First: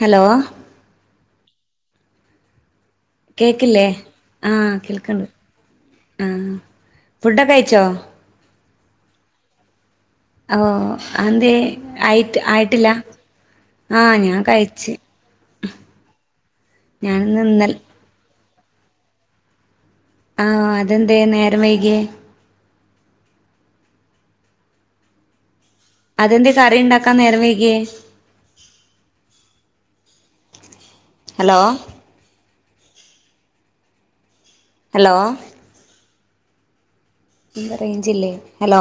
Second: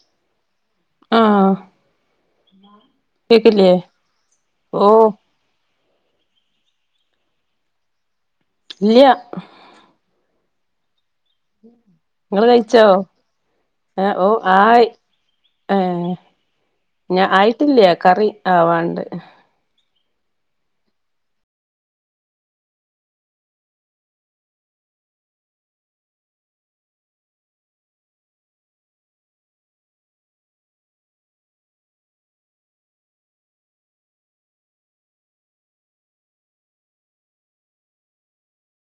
Hello ആഹ കേൾക്കില്ലേ ആഹ് കേൾക്കണ്ട് ആ ഫുഡൊക്കെ കഴിച്ചോ ഇലിയയോ ഓ അത നിങ്ങൾ കഴിച്ചോ ആഹ് ഓ ഞാൻ ആയി കഴിച്ച് ഏ ഞാ ഞാനിന്ന് ഇന്നൽ ആയിട്ടില്ല കറി ആവാണ്ട് ആഹ അതെന്ത നേരം വൈകിയേ അതെന്ത് കറി ഉണ്ടാക്കാൻ നേര വേക ഹലോ ഹലോ ഇ റേഞ്ചല്ലേ ഹലോ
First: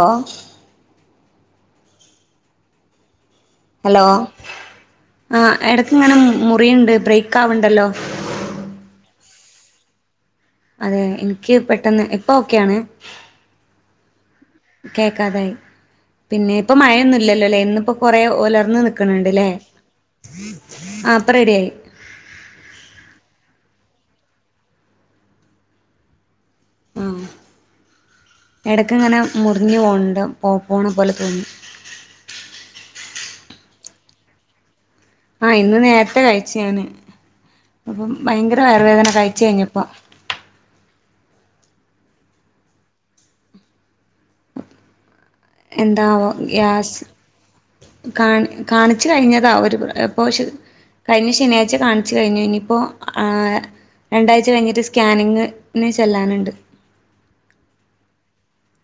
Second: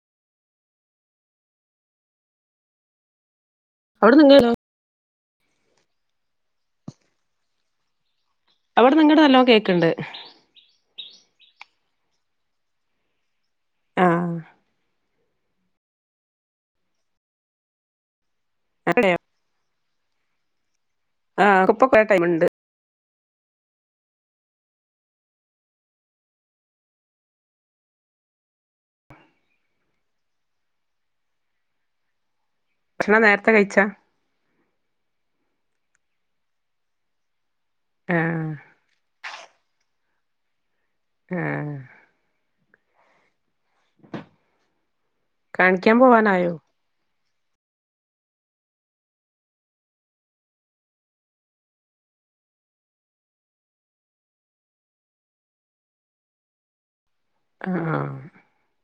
ഹലോ അവിടെ നിങ്ങ ആ ഇടയ്ക്ക ഇങ്ങനെ മുറിയു ണ്ട് ബ്രേക്ക് ആവണ്ടല്ലോ അവിടെ നിങ്ങുടെ നല്ലോ കേക്കണ്ട് അതെ എനിക്ക് പെട്ടെന്ന് ഇപ്പ ഒക്കെയാണ് ആഹ കേക്കാതായി പിന്നെ ഇപ്പ മഴയൊന്നുംല്ലല്ലോല്ലേ ഇന്നി പ്പോ കൊറേ പുലർന്ന അവിടെയോ നിക്കണണ്ട്ല്ലേ ഉം ആഹ് കുപ്പ കുറ ടൈമുണ്ട് ആഹ ഇടക്ക് ഇങ്ങനെ മുറിഞ്ഞു പോണ്ട് പോ പോണ പോലെ തോന്നി ഭക്ഷണം നേരത്തെ കഴിച്ചാ ആഹ ഇന്ന് നേരത്തെ കഴിച്ചു ഞാന് അപ്പം ആഹ് ഭയങ്കര വയർ വേദന കഴിച്ചച്ച് കഴിഞ്ഞപ്പോ വ ആഹ [inaudible] കാണിക്കാൻ എന്താ പോവാനായോ ഗ്യാസ് കാണി കാണിച്ചു കഴിഞ്ഞതാ ഒരു ഇപ്പോൾ കഴിഞ്ഞ ശനിയാഴ്ച കാണിച്ചു കഴിഞ്ഞു ഇനിയിപ്പോൾ രണ്ടാഴ്ച കഴിഞ്ഞിട്ട് സ്കാനിങ്ങന് ചെല്ലാനുണ്ട് ആഹ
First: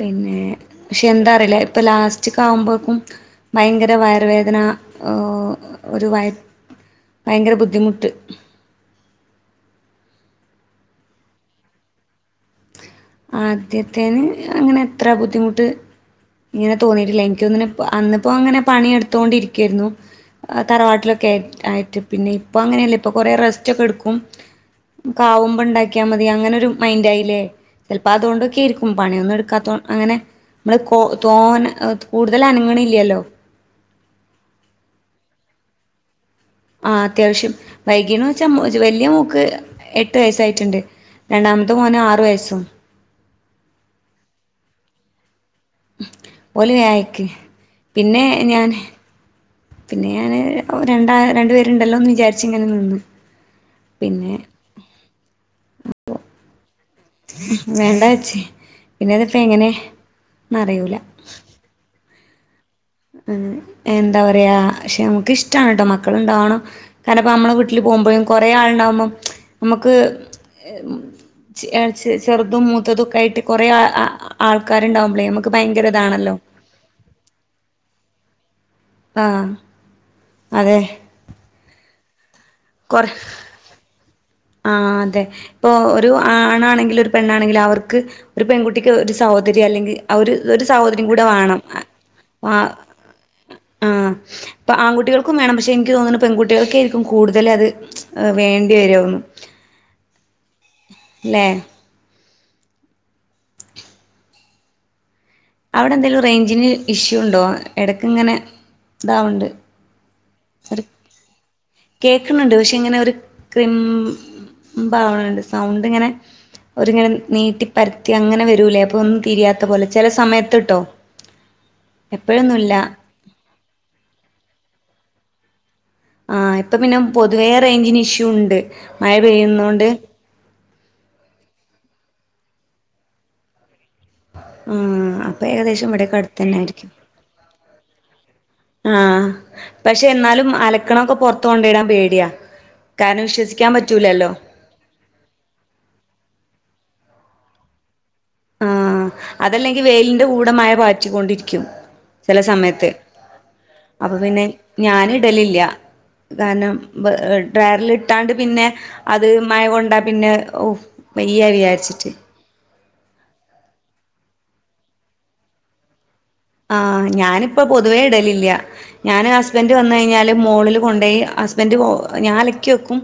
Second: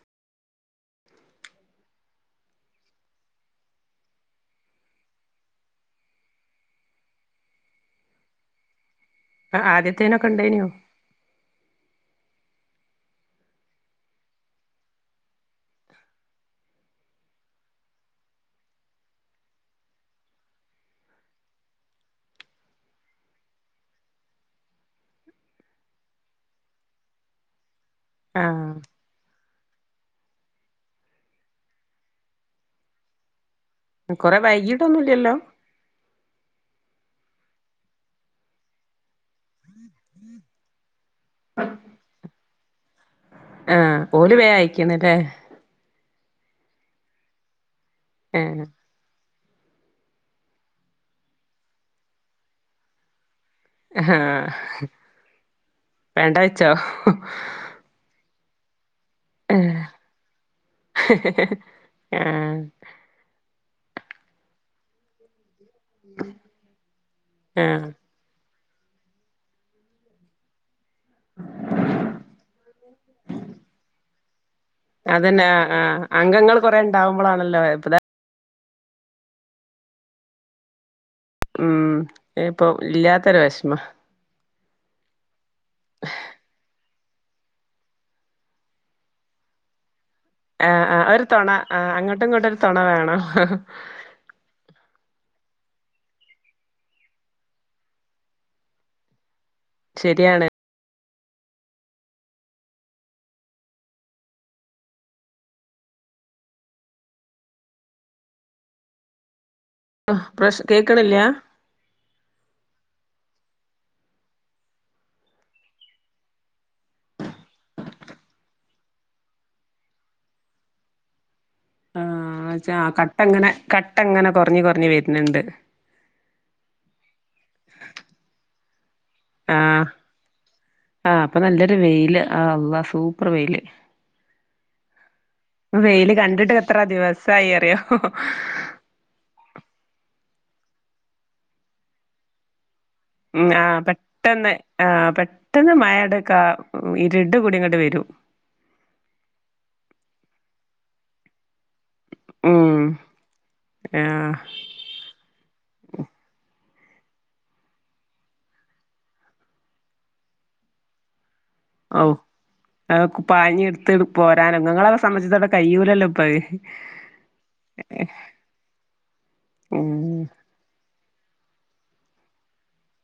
പിന്നെ പക്ഷെ എന്താ അറിയില്ല ഇപ്പൊ ലാസ്റ്റക്ക ആവുമ്പോക്കും ഭയങ്കര വയറുവേദന ഏ ഒരു വയ ഭയങ്കര ബുദ്ധിമുട്ട് ആദ്യത്തേനൊക്കെ ഇണ്ടനോ ആദ്യത്തേന് അങ്ങനെ എത്ര ബുദ്ധിമുട്ട് ഇങ്ങനെ തോന്നിട്ടില്ല എനിക്കൊന്നിന അന്നിപ്പോ അങ്ങനെ പണി എടുത്തോണ്ടി ഇരിക്കുവായിരുന്നു തറവാട്ടിലൊക്കെയി ആയിട്ട് പിന്നെ ഇപ്പ അങ്ങനെയല്ലേ ഇപ്പൊ കൊറെ റെസ്റ്റ് ഒക്കെ എടുക്കും കാവുമ്പോ ഉണ്ടാക്കിയാൽ മതി അങ്ങനെ ഒരു മൈൻഡ് ആയില്ലേ ചിലപ്പോ അതുകൊക്കയിരിക്കും ആഹ് പണിയൊന്ന എടു അങ്ങനെ നമ്മള് കോ തോൻ കൂടുതൽ അനങ്ങണ ഇല്ലല്ലോ കൊറെ വൈകീട്ടൊ ഒന്നുംല്ലല്ലോ ആ അത്യാവശ്യം വൈകീണ വെച്ചാ വല്ിയ മൂക്ക് എട്ട് വയസ്സായിട്ടുണ്ട് രണ്ടാമത്തെ മോന് ആറു വയസ്സോ ആഹ പോല വേ അയിക്കുന്നല്ലേ ഒലവ ആയിക്ക് പിന്നെ ഏഹ് ഞാൻ പിന്നെ ഞാന് രണ്ടാ രണ്ടു പേരുണ്ടല്ലോന്ന് വിചാരിച്ച ഇങ്ങനെ നിന്ന് ആഹ പിന്നെ പേണ്ടാഴച്ചോ വേണ്ട ച്ച് പിന്നെതിപ്പോ എങ്ങനെ അറിയൂല ആഹ എന്താ പറയാ പക്ഷെ നമുക്ക് ഇഷ്ട ഇഷ്ട കേട്ടോ മക്കളുണ്ടാവണം കാരണംപ്പോ നമ്മള വീട്ടിൽ ആഹ് പോകുമ്പോഴും കു കുറെ യാളുണ്ടാവുമ്പം നമുക്ക് ചെറുതും മൂത്തതൊക്കെ ആയിട്ട് കുറെേ അതന്നെ ആ അംഗങ്ങൾ കൊറെ ഉണ്ടാവുമ്പോളാണല്ലോ ഇപ്പ ആഹ അതെ ഉം ഏ ഇപ്പൊ കൊറ ഇല്ലാത്തൊരു വിഷമ ആ അതെ ഇപ്പോൾ ഒരു ആണാണെങ്കില ഒരു പെണ്ണാണെങ്കിൽ അവർക്ക് ഒരു പെൺകുട്ടിക്ക് ഒരു സഹോദരി അല്ലെങ്കിൽ ഒരു ആ ആ സഹോദരിം ഒരു കൂടെ തുണ വേണം ആ അങ്ങോട്ടും ഇങ്ങോട്ടും ഒരു ആ തുണ വേണം അപ്പ ആൺകുട്ടികൾ ക്കും വേണം പക്ഷെ എനിക്ക് തോന്നുന്നു പെൺകുട്ടികൾക്ക ആായിരിക്കും കൂടുതല അത് വേണ്ടി വരുന്നു ശരിയാണ് ലേ അവിടെ എന്തേലും റേഞ്ചിന് ഇഷ്യൂ ഉണ്ടോ ഇടക്ക് ഇങ്ങനെ ഇതാവണ്ട് പ്രശ് ഒരു കേക്കണില്ല കേക്കുന്നുണ്ട് പക്ഷെ ഇങ്ങനെ ഒരു കുംബാവണുണ്ട് സൗണ്ടിങ്ങനെ ഒരിങ്ങനെ നീട്ടിപരത്തി അങ്ങനെ വരൂലേ അപ്പോൾ ഒന്നും തിരിയാത്തപോലെ ചില സമയത്ത്ട്ടോ ആ.. എന്നുവച്ചാൽ കട്ടങ്ങനെ, കട്ടങ്ങനെ കൊറഞ്ഞു കൊറഞ്ഞ്‌ വരും ഇങ്ങനെയുണ്ട് ആ... ഇപ്പൊപിന്നെ പൊതുവേറേഞ്ചിനിഷ്യൂ വുണ്ട് മഴ ആ പെയ്യുന്നോണ്ട് ആ അപ്പൊ നല്ലൊരു വെയില്, ആ.. നല്ല സൂപ്പർ വെയില് ഉം... അത് ഏകദേശം വെയില് കണ്ടിട്ട് എത്ര ഇവിടൊക്കെയടുത്തായിരിക്കും, ദിവസായി അറിയോ ആ.. പക്ഷേയെന്നാലും അലക്കണതൊക്കെ പൊറത്ത് കൊണ്ടെയിടാൻ പേടിയാ കാരണം ഉം... ആ.. വിശ്വസിക്കാൻ പറ്റൂലല്ലോ പെട്ടെന്ന് ആ.. പെട്ടെന്ന് മഴയുടെ കാറ് വീഴും ഇരുണ്ട് മൂടിയിങ്ങട്ട്‌വരും ആ.. അതല്ലെങ്കിൽ വേയിലിന്റെ കൂടെ മഴപാച്ചിക്കൊണ്ടിരിക്കും. ഉം ചിലസമയത്ത്, ആ അപ്പ പിന്നെ ഞാനിടലില്ല കാരണം ഡ്രയറിൽ ഇട്ടാണ്ട് പിന്നെയത് മഴകൊണ്ടാ പിന്നെ ഒ.. വെ ഈ അരി അരച്ചിട്ട് അതൊ പാഞ്ഞ എടുത്ത് പോരാനോങ്ങളെ സംബന്ധിച്ചി [inaudible] വിടെ ക്യൂലല്ലോ ആ.. ഞാനിപ്പോ പൊതുവേഇടലില്ല. ഞാന് ഹസ്ബന്റ് ഉം വന്നുകഴിഞ്ഞാലും മോളില് ഉണ്ടെങ്കിൽ ഹസ്ബൻഡ് പോ, ഞാനലക്കി വെക്കും.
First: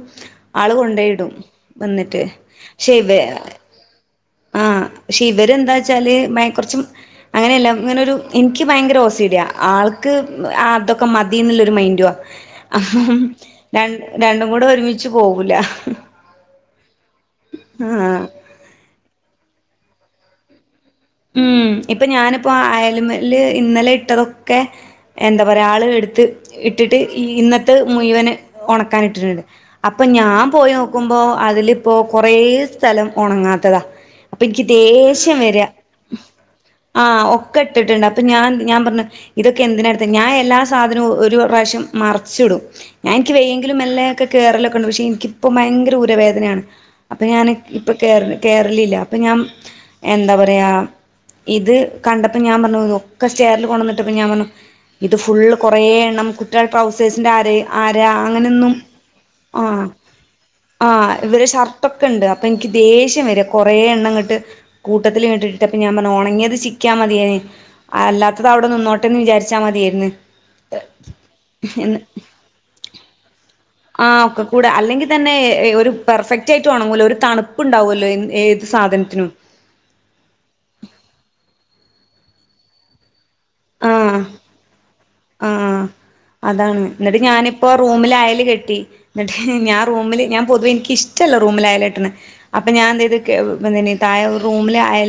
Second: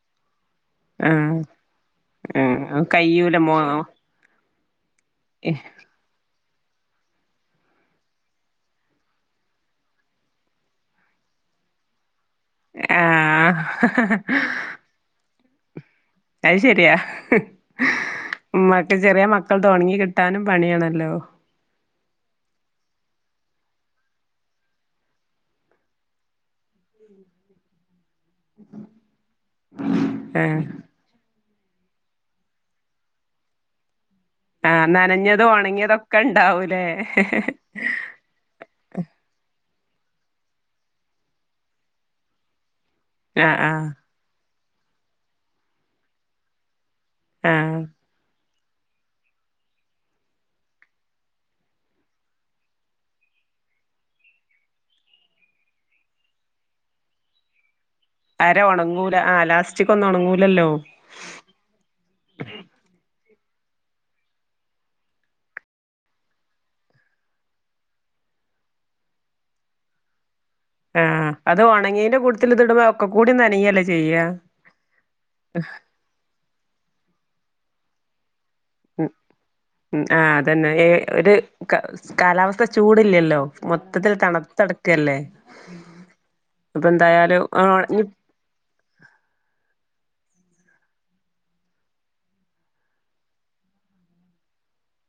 ആള് കൊണ്ടെയിടും ആഹ് വന്നിട്ട്, ആഹ് ശിവയാ കയ്യൂല മോ പക്ഷേ ഇവരെന്താ വച്ചാല് കുറച്ചും, അങ്ങനെയല്ല ഇങ്ങനെ ഒരു എനിക്ക് ഭയങ്കര ഓസീടിയാ ആൾക്ക് അതൊക്കെ മതിയെന്നുള്ള ഒരു മൈൻഡുവാ അ.. ഹ.. ആഹ് ഹം രണ്ടുംകൂടെ ഒരുമിച്ച് പോകും. ഇല്ലാ അത്ശരിയാ ഉമ്മാക്ക് ചെറിയ മക്ക ഇതൊന്ന് തുടങ്ങി കിട്ടാനും പണിയാണ് ഹലോ ഇപ്പംഞാനിപ്പോൾ അയയിൽമേൽ. ഇന്നലെയിട്ടതൊക്കെ എന്താ പറയുക, ആൾ എടുത്ത് ഇട്ടിട്ട് ഈ.. ഇന്നത്തെ മുഴുവന് ഉണക്കാനിട്ടിട്ടുണ്ട്. അപ്പൊ ആഹ് ഞാൻപോയി നോക്കുമ്പോ അതില് ഇപ്പോ കൊറേസ്ഥലം ഉണങ്ങാത്തതാ അപ്പൊയെനിക്ക് ആഹ് ദേഷ്യം നനഞ്ഞതും വര്യാ ഒണങ്ങിയതൊക്കെ ഇണ്ടാവൂലേ ആ.. ഒക്കെ ഇട്ടിട്ടുണ്ട്. അപ്പൊ ഞാൻ, ഞാൻ വന്നിത് എന്തിനായിത് ഞാനെല്ലാ സാധനവും ഒരു പ്രാവശ്യം മറിച്ചിടും. ഞാനെനിക്ക് ആഹ് വയ്യെങ്കിലും, ആഹ് മെല്ലെയൊക്കെ കേറലും ഉണ്ട് പക്ഷേ എനിക്കിപ്പം ഭയങ്കര ഊരുവേദനയാണ്. അപ്പൊ ഞാൻ ആഹ് ഇപ്പൊ കേയറ കേരളീല്ല അപ്പം ഞാൻ എന്താ പറയുക ഇത് കണ്ടപ്പോ ഞാൻ പറഞ്ഞു ഒക്കെ സ്റ്ററിൽ കൊണ്ടന്നിട്ടപ്പോ ഞാൻ പറഞ്ഞു ഇത് ഫുള്ള് കുറെ എണ്ണം കുറ്റൾ ട്രൗസേഴ്സിന്റെ ആര ആരാ അര അങ്ങനൊന്നും ഒണങ്ങൂല ആഹ് ആ ലാസ്റ്റിക്കൊന്നും ഒണങ്ങൂലല്ലോ ആ് ഇവടെ ഷർട്ടൊക്കെ ഉണ്ട് അപ്പൊ എനിക്ക് ദേഷ്യം വരും കുറേ എണ്ണം ഇങ്ങട്ട് കൂട്ടത്തിൽ കണ്ടിട്ട് മപ്പ ഞാൻ പറ ഉണങ്ങിയത് ചിക്കാ മതിയായി അല്ലാത്തത് അവിടെ നിന്നോട്ടേന്ന് വിചാരിച്ചാൽ മതിയായിരുന്നു ആഹ അത് ഉണങ്ങീന്റെ കൂടുത്തിൽ ഇത്ടുമ്പോ ഒക്കെ കൂടി നനയല്ലേ ആ ചെയ്യാ ഒക്ക കൂട അല്ലെങ്കിൽ തന്നെ ഒരു പെർഫെക് ക്ട് ആയിട്ട് ഉണങ്ങുല്ല ഒരു തണുപ്പുണ്ടാവുമല്ലോ ഉ സാധനത്തിനും ആ അതന്നെ ഏ ഒരു കാലാവസ്ഥ ചൂടില്ലല്ലോ മൊത്തത്തില് തണുത്തടക്കല്ലേ ആ അതാണ് അപ്പൊ എന്നിട്ട് എന്തായാലും ഞാനിപ്പോ ആഹ് ഇനി റൂമിൽയല് കെട്ടി എന്നിട്ട് ഞാൻ റൂം റൂമിൽ ഞാൻ പൊതുവേ എനിക്കിഷ്ടല്ല റൂമിൽ അയകെട്ടണ അപ്പോൾ ഞാൻ എന്തായത് പിന്ത താ റൂമിൽ അയ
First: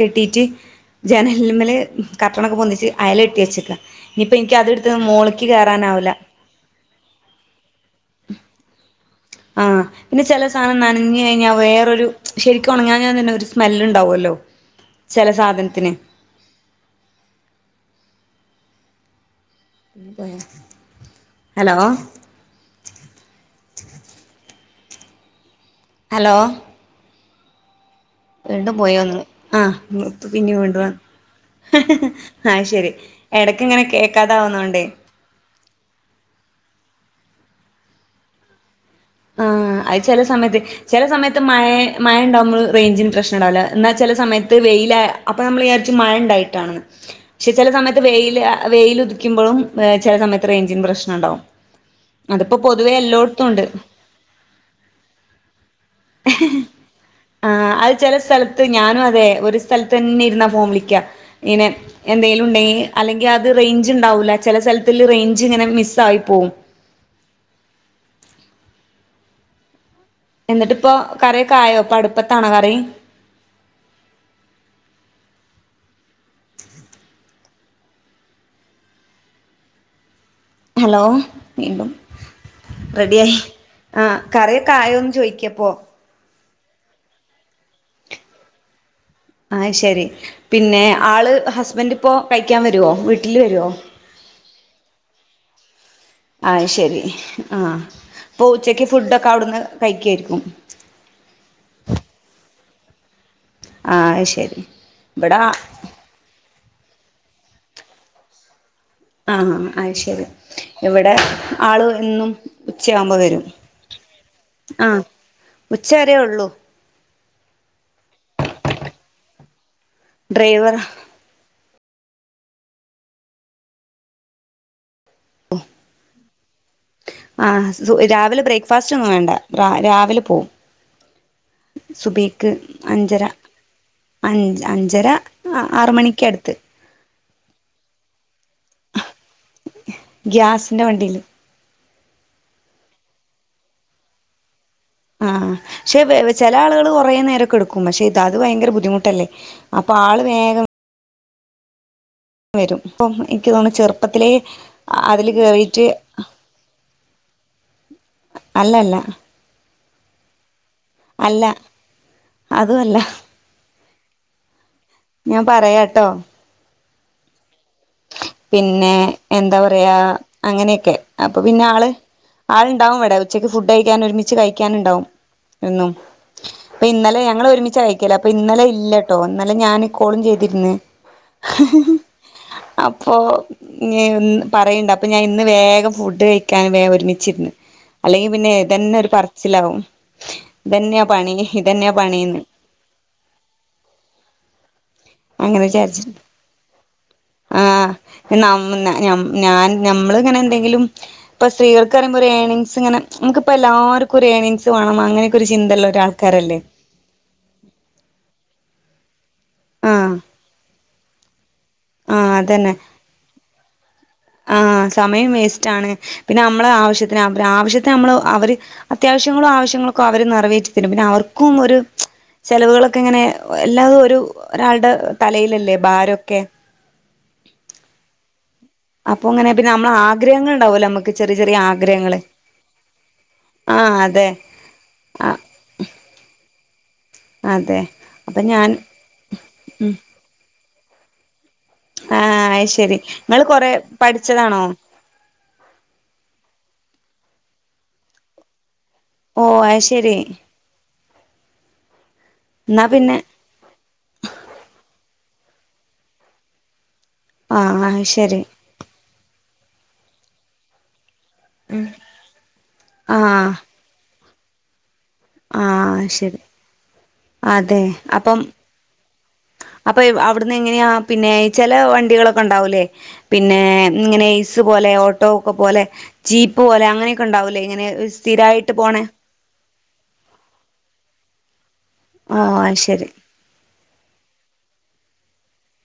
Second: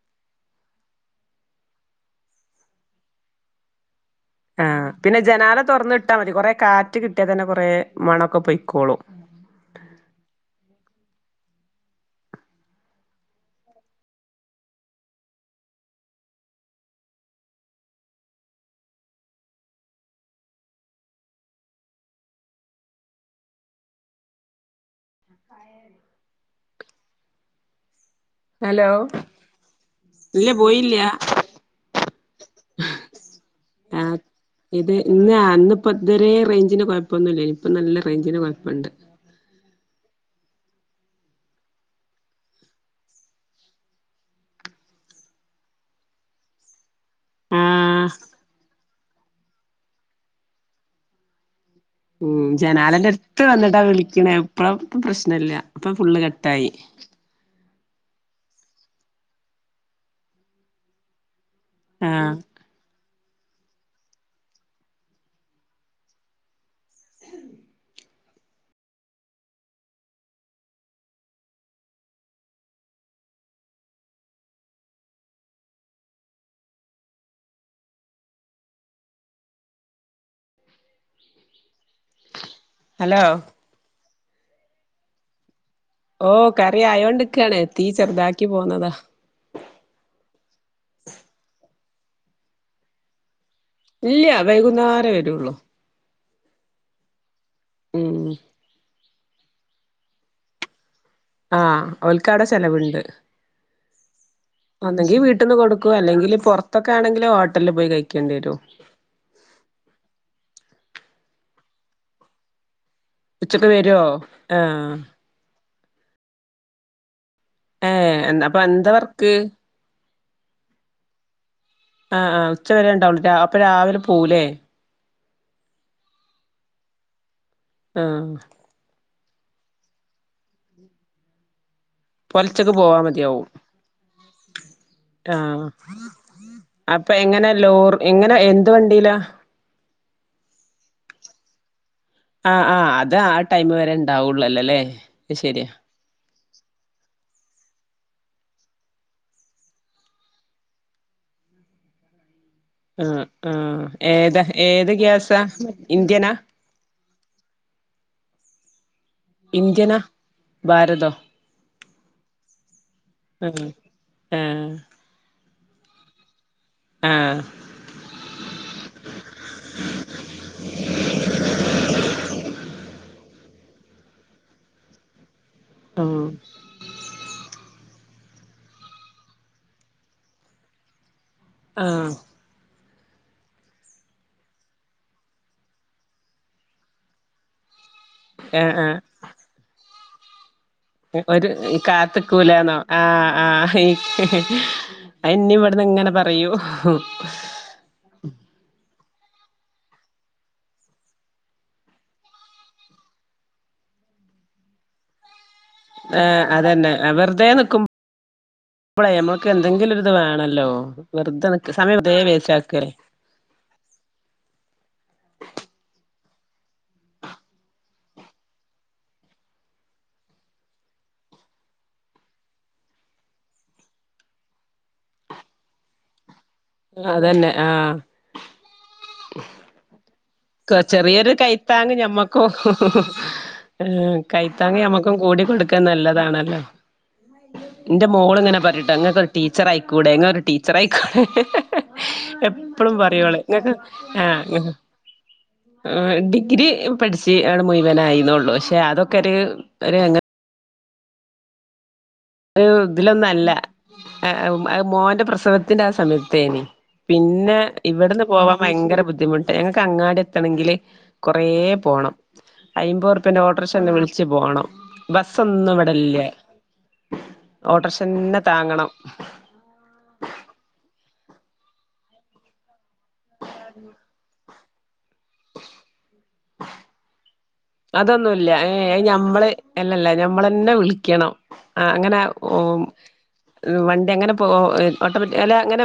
കെട്ടിയിട്ട് ജനൽമൽ കട്ടണൊക്കെ പൊന്നിച്ച് അയലെട്ടി വെച്ചേക്കാം ആ പിന്നെ ജനാല തുറന്ന് ഇട്ടാ മതി കൊറെ കാറ്റ് കിട്ടിയാൽ തന്നെ കൊറെ മണൊക്കെ പൊയ്ക്കോളൂ ആഹ പിന്നെ ചില സാധനം നനഞ്ഞു കഴിഞ്ഞാൽ വേറൊരു ശരിക്കും ഉണങ്ങാഞ്ഞാൻ തന്നെ ഒരു സ്മെല് ഉണ്ടാവല്ലോ ചില സാധനത്തിന് ഹലോ ഹലോ വീണ്ടും ഹലോ പോയ ഒന്ന് ആഹപ്പ ഇല്ല പിന്നെ വീണ്ട വ പോയില്ല ആ ശരി എടക്ക ഇങ്ങനെ ആഹ് കേക്കാതാവുന്നോണ്ടേ ഇത് ഇന്ന് ഇപ്പം നല്ല റേഞ്ചിന് കുഴപ്പമുണ്ട് അത് ചില സമയത്ത് ചില സമയത്ത് മഴ മഴ ഉണ്ടാവുമ്പൾ റേഞ്ചിന് പ്രശ്നം ഉണ്ടാവില്ല എന്നാൽ ചില സമയത്ത് വെയില അപ്പോൾ നമ്മൾ വിചാരിച്ച് മഴ ഉണ്ടായിട്ടാണെന്ന് പക്ഷെ ചില സമയത്ത് ആഹ് വെയില് വെയില് ക്കിമ്പോഴും ചില സമയത്ത് റേഞ്ചിന് പ്രശ്നംണ്ടാവും ഉ ജനാലന്റെ അടുത്ത് വന്നിട്ടാ വിളിക്ക ണ ഇപ്പ ഇ പ്രശ്ന ഇല്ല അപ്പൊ ഫുള്ള് കട്ടായി ആ അത് ചില സ്ഥലത്ത് ഞാനും അതെ ഒരു സ്ഥലത്ത് തന്നെ ഇരുന്നാ ഫോം വിളിക്കാ പിന്നെ ആഹ് എന്തെങ്കിലും ഉണ്ടെങ്കിൽ അല്ലെങ്കിൽ അത് റേഞ്ച് ഉണ്ടാവൂല്ല ചില സ്ഥലത്തി റേഞ്ച് ഇങ്ങനെ മിസ് ആയി പോകും. ഉ [unintelligible] ഉ [inaudible] എന്നിട്ട് ഇപ്പോ കറിക്കൊയോ ഇപ്പൊ അടുപ്പത്താണോ കറി ഹലോ വീണ്ടും ഹലോ റെഡിയിയായി ആ കറിയക്കായ ഒന്നന്ന് ചോദിക്കപ്പോ ഓ കറി ആയോണ്ട്ക്കാണ് തീ ചെറുതാക്കി പോന്നതോ ആഹ് ശരി പിന്നെ ആള് ഹസ്ബൻഡ് ഇപ്പോ കഴിക്കാൻ വരുമോ വീട്ടില് വരോ ഇല്ല വൈകുന്നേരേ വരുള്ളൂ ആഹ് ശരി അ ഉം ഉച്ചയ്ക്ക് ഫുഡ് അവിടുന്ന് കഴിക്കായിരിക്കും ചെലവ്ണ്ട് ആഹ് ശരി ഒന്നെങ്കി ഇവിടെ വീട്ടിന്ന് കൊടുക്കു അല്ലെങ്കിൽ പുറത്ത് ഇത്തൊക്കെ ആണെങ്കിൽ ഹോട്ടലിൽ പോയി കഴിക്കേണ്ടി വരും ആ അശരി ഇവിടെ ആള് എന്നും ഉച്ചയാവുമ്പോ വരും ഉച്ചക്ക് വരുവോ ആ ഉച്ചരേ ഒള്ളൂ ഏ എന്നാ പ്പ അന്ത വർക്ക് ഡ്രൈവർ ആആ ഉച്ചവരെ ഉണ്ടാവു അപ്പൊ രാവിലെ പോവു ലേ ആ ആഹ് രാവിലെ ബ്രേക്ക്ഫാസ്റ്റ് ഒന്നും വേണ്ട രാവിലെ പോവും സുബിക്ക് പൊലച്ചക്ക് പോവാ അഞ്ചര മതിയാവും അഞ്ച് അഞ്ചര ആറ്മണിക്കടുത്ത് അപ്പ എങ്ങനെ ലോർ എങ്ങനെ എന്ത് വണ്ടിയില ഗ്യാസിന്റെ വണ്ടിയില് ആ ആ അത് ആ ടൈമ് വരെ ഉണ്ടാവുള്ളുല്ലോ അല്ലേ ആ അത് ശരിയാ ക്ഷെ ചില ആളുകൾ കുറെ നേരൊക്കെ എടുക്കും പക്ഷെ അത് ഭയങ്കര ബുദ്ധിമുട്ടല്ലേ അപ്പൊ ആള് വേഗം വരും അപ്പം ആഹ് എനിക്ക് തോന്നും ആഹ് ചെറുപ്പത്തിലെ ഏതാ ഏത് അതില് ഗ്യാസാ കേറിട്ട് ഇന്ത്യനാ അല്ല അല്ല ഇന്ത്യനാ ഭാരതോ അല്ല അതും അല്ല ആ ഞാൻ പറയാട്ടോ ആ പിന്നെ എന്താ പറയാ അങ്ങനെയൊക്കെ അപ്പൊ പിന്നെ ആള് ആളുണ്ടാവും ഇവടെ ഉച്ചക്ക് ഫുഡ് കഴിക്കാന് ഒരുമിച്ച് കഴിക്കാന് ണ്ടാവും എന്നും ഉം ഇപ്പൊ ഇന്നലെ ഞങ്ങള് ഒരുമിച്ചായിക്കാ ക്കേല അപ്പൊ ഇന്നലെ ഇല്ലട്ടോ ഇന്നലെ ഞാൻ ക്കോളും ചെയ്തിര്ന്ന് ആ പ്പൊ ഞ്ഞി പറയ്ണ്ട് അപ്പൊ ഞാന് ഇന്ന് വേഗം ഫുഡ് കഴിക്കാന് വേം ഒരുമിച്ചിരിന്ന് അല്ലെങ്കിൽ പിന്നെ ആഹ് യെതന്നെ ആഹ് ഒരു പറച്ചിലാവും ഇതന്നെയാ പണി ഒരു ഇതന്നെയാ പണിന്ന് കാത്തക്കൂലാന്നോ ആ ആ അത്‌ ഇന്നിം അങ്ങനെ ഇവിടുന്ന് ഇങ്ങനെ വിചാരിച്ചിട്ട് പറയൂ നമ്മ് ന ഞ്ഞം ഞാൻ നമ്മള് ഇങ്ങനെ എന്തെങ്കിലും ഇപ്പ സ്ത്രീകൾക്ക് പറയുമ്പോ ഒരു ഏണിങ്സ്ങ്ങെ നമക്കിപ്പ എല്ലാവർക്കും ഒരു ഏണിങ്സ് വേണം അങ്ങനെ ആ അതന്നെ അ വെറുതേ നിക്കുമ്പോ പ്പളൈ എന്തെങ്കിലും ഒരിത് ആഹ് വേണല്ലോ വെർതെ നി സമയം വെർ തേ വേസ്റ്റാക്കാണ് ആ സമയം വേസ്റ്റാണ്. പിന്നെ നമ്മള ആവശ്യത്തിന് അവര് ആവശ്യത്തിന് നമ്മള് അവര് അത്യാവശ്യങ്ങളും ആവശ്യങ്ങളു ഒക്കെ അവര് നിറവേറ്റി തരും. പിന്നെ അവർക്കും ഒരു ചെലവുകളൊക്കെ ഇങ്ങനെ എല്ലാതും ഒരു ഒരാൾടെ തലയിലല്ലേ ഭാരൊക്കെ അതന്നെ ആ അപ്പൊ അങ്ങനെ പിന്നെ നമ്മളാ ക്ക് ചെറിയൊരു കൈത്താങ് ഞമ്മക്കും ആഹ് അതെ കൈത്താങ് ഞമ്മക്കും ആഹ് കൂടിക്കൊടുക്കാൻ നല്ലതാണല്ലോ. അതെ ഇന്റെ അപ്പൊ മോളിങ്ങനെ ഞാൻ പറഞ്ഞിട്ട ഇങ്ങക്കൊരു ടീച്ചർ ആയിക്കൂടെ ഇങ്ങളൊരു ടീ ച്ചറായിക്കോ ആ അയ്ശരി നിങ്ങള്ൾ കൊറെ പഠിച്ചതാണോ ആ ഡിഗ്രി പഠിച്ച ആണ് മുയിവന ആയിന്നള്ളുെ പക്ഷേ അതൊക്കെ ഒരു ഓ അത് ഒരു ശരി അങ്ങ ഒരു എന്നാ പിന്നെ ഇതിലൊന്നല്ല മോന്റെ പ്രശ്ന ഉത്സവത്തിന്റെ ആ സമയത്തേനി പിന്നെ ആഹ് അത് ഇവിടുന്ന് ശരി പോവാാൻ ഭയങ്കര ബുദ്ധിമുട്ട് ഞങ്ങ അങ്ങാടി എത്തണെങ്കില് കുറേ പോകണം അയിമ്പത് റുപ്പന്റെ ആഹ് ഓട്ടോറേഷെ വിള പച്ചു പോണം ബസ്സ ഒന്നും ആഹ് ഇവിടല്ലേ ശരി അതെ അപ്പം അപ്പൊ അവിടുന്ന് എങ്ങനെയാ പിന്നെ ചില വണ്ടികളൊക്കെ ഉണ്ടാവൂല്ലേ പിന്നെ ഇങ്ങനെ ലെ ഓട്ടോെ പോലെ ജീപ്പ് പോലെ അങ്ങനെ അതൊന്നുമല്ല ഏ ഞമ്മള് അല്ലല്ല ഞമ്മളെന്നെ വിളിക്കണം അങ്ങനെ ഓ അത് ശരി വണ്ടി അങ്ങനെ പോവാ ഓട്ടോമാറ്റി അല്ല അങ്ങനെ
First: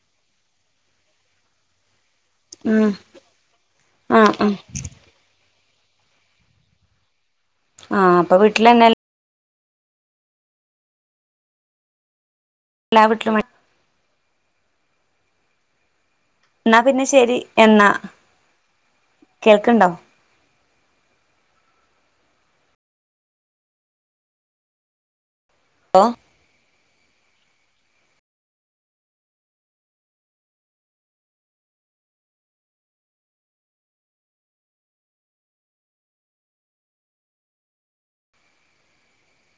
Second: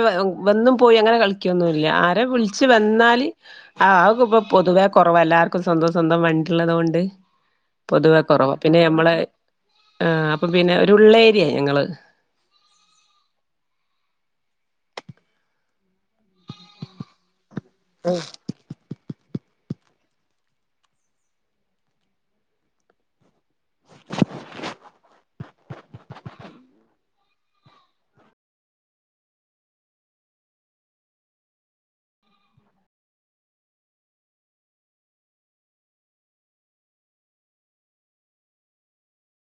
വന്നും പോയി അങ്ങനെ കളിക്കൊന്നുംല്ല വിളിച്ചച്ച് ഉം വന്നാല് ആഹ് ഇപ്പ ആഹ് പൊതുവ കുറവ എല്ലാർക്കും സ്വന്തം സ്വന്തം വണ്ടി ഉള്ളതുകൊണ്ട് ആഹ് പൊതുവെ അപ്പൊ കുറവാ പിന്നെ വീട്ടിലന്നെ ഞമ്മളെ ആ അപ്പം പിന്നെ ഒരുള്ള ഏരിയ ഞങ്ങള് എല്ലാ വട്ടിലും വണ്ടി എന്നാ പിന്നെ ശരി എന്ന കേൾക്കണ്ടോ ഹലോ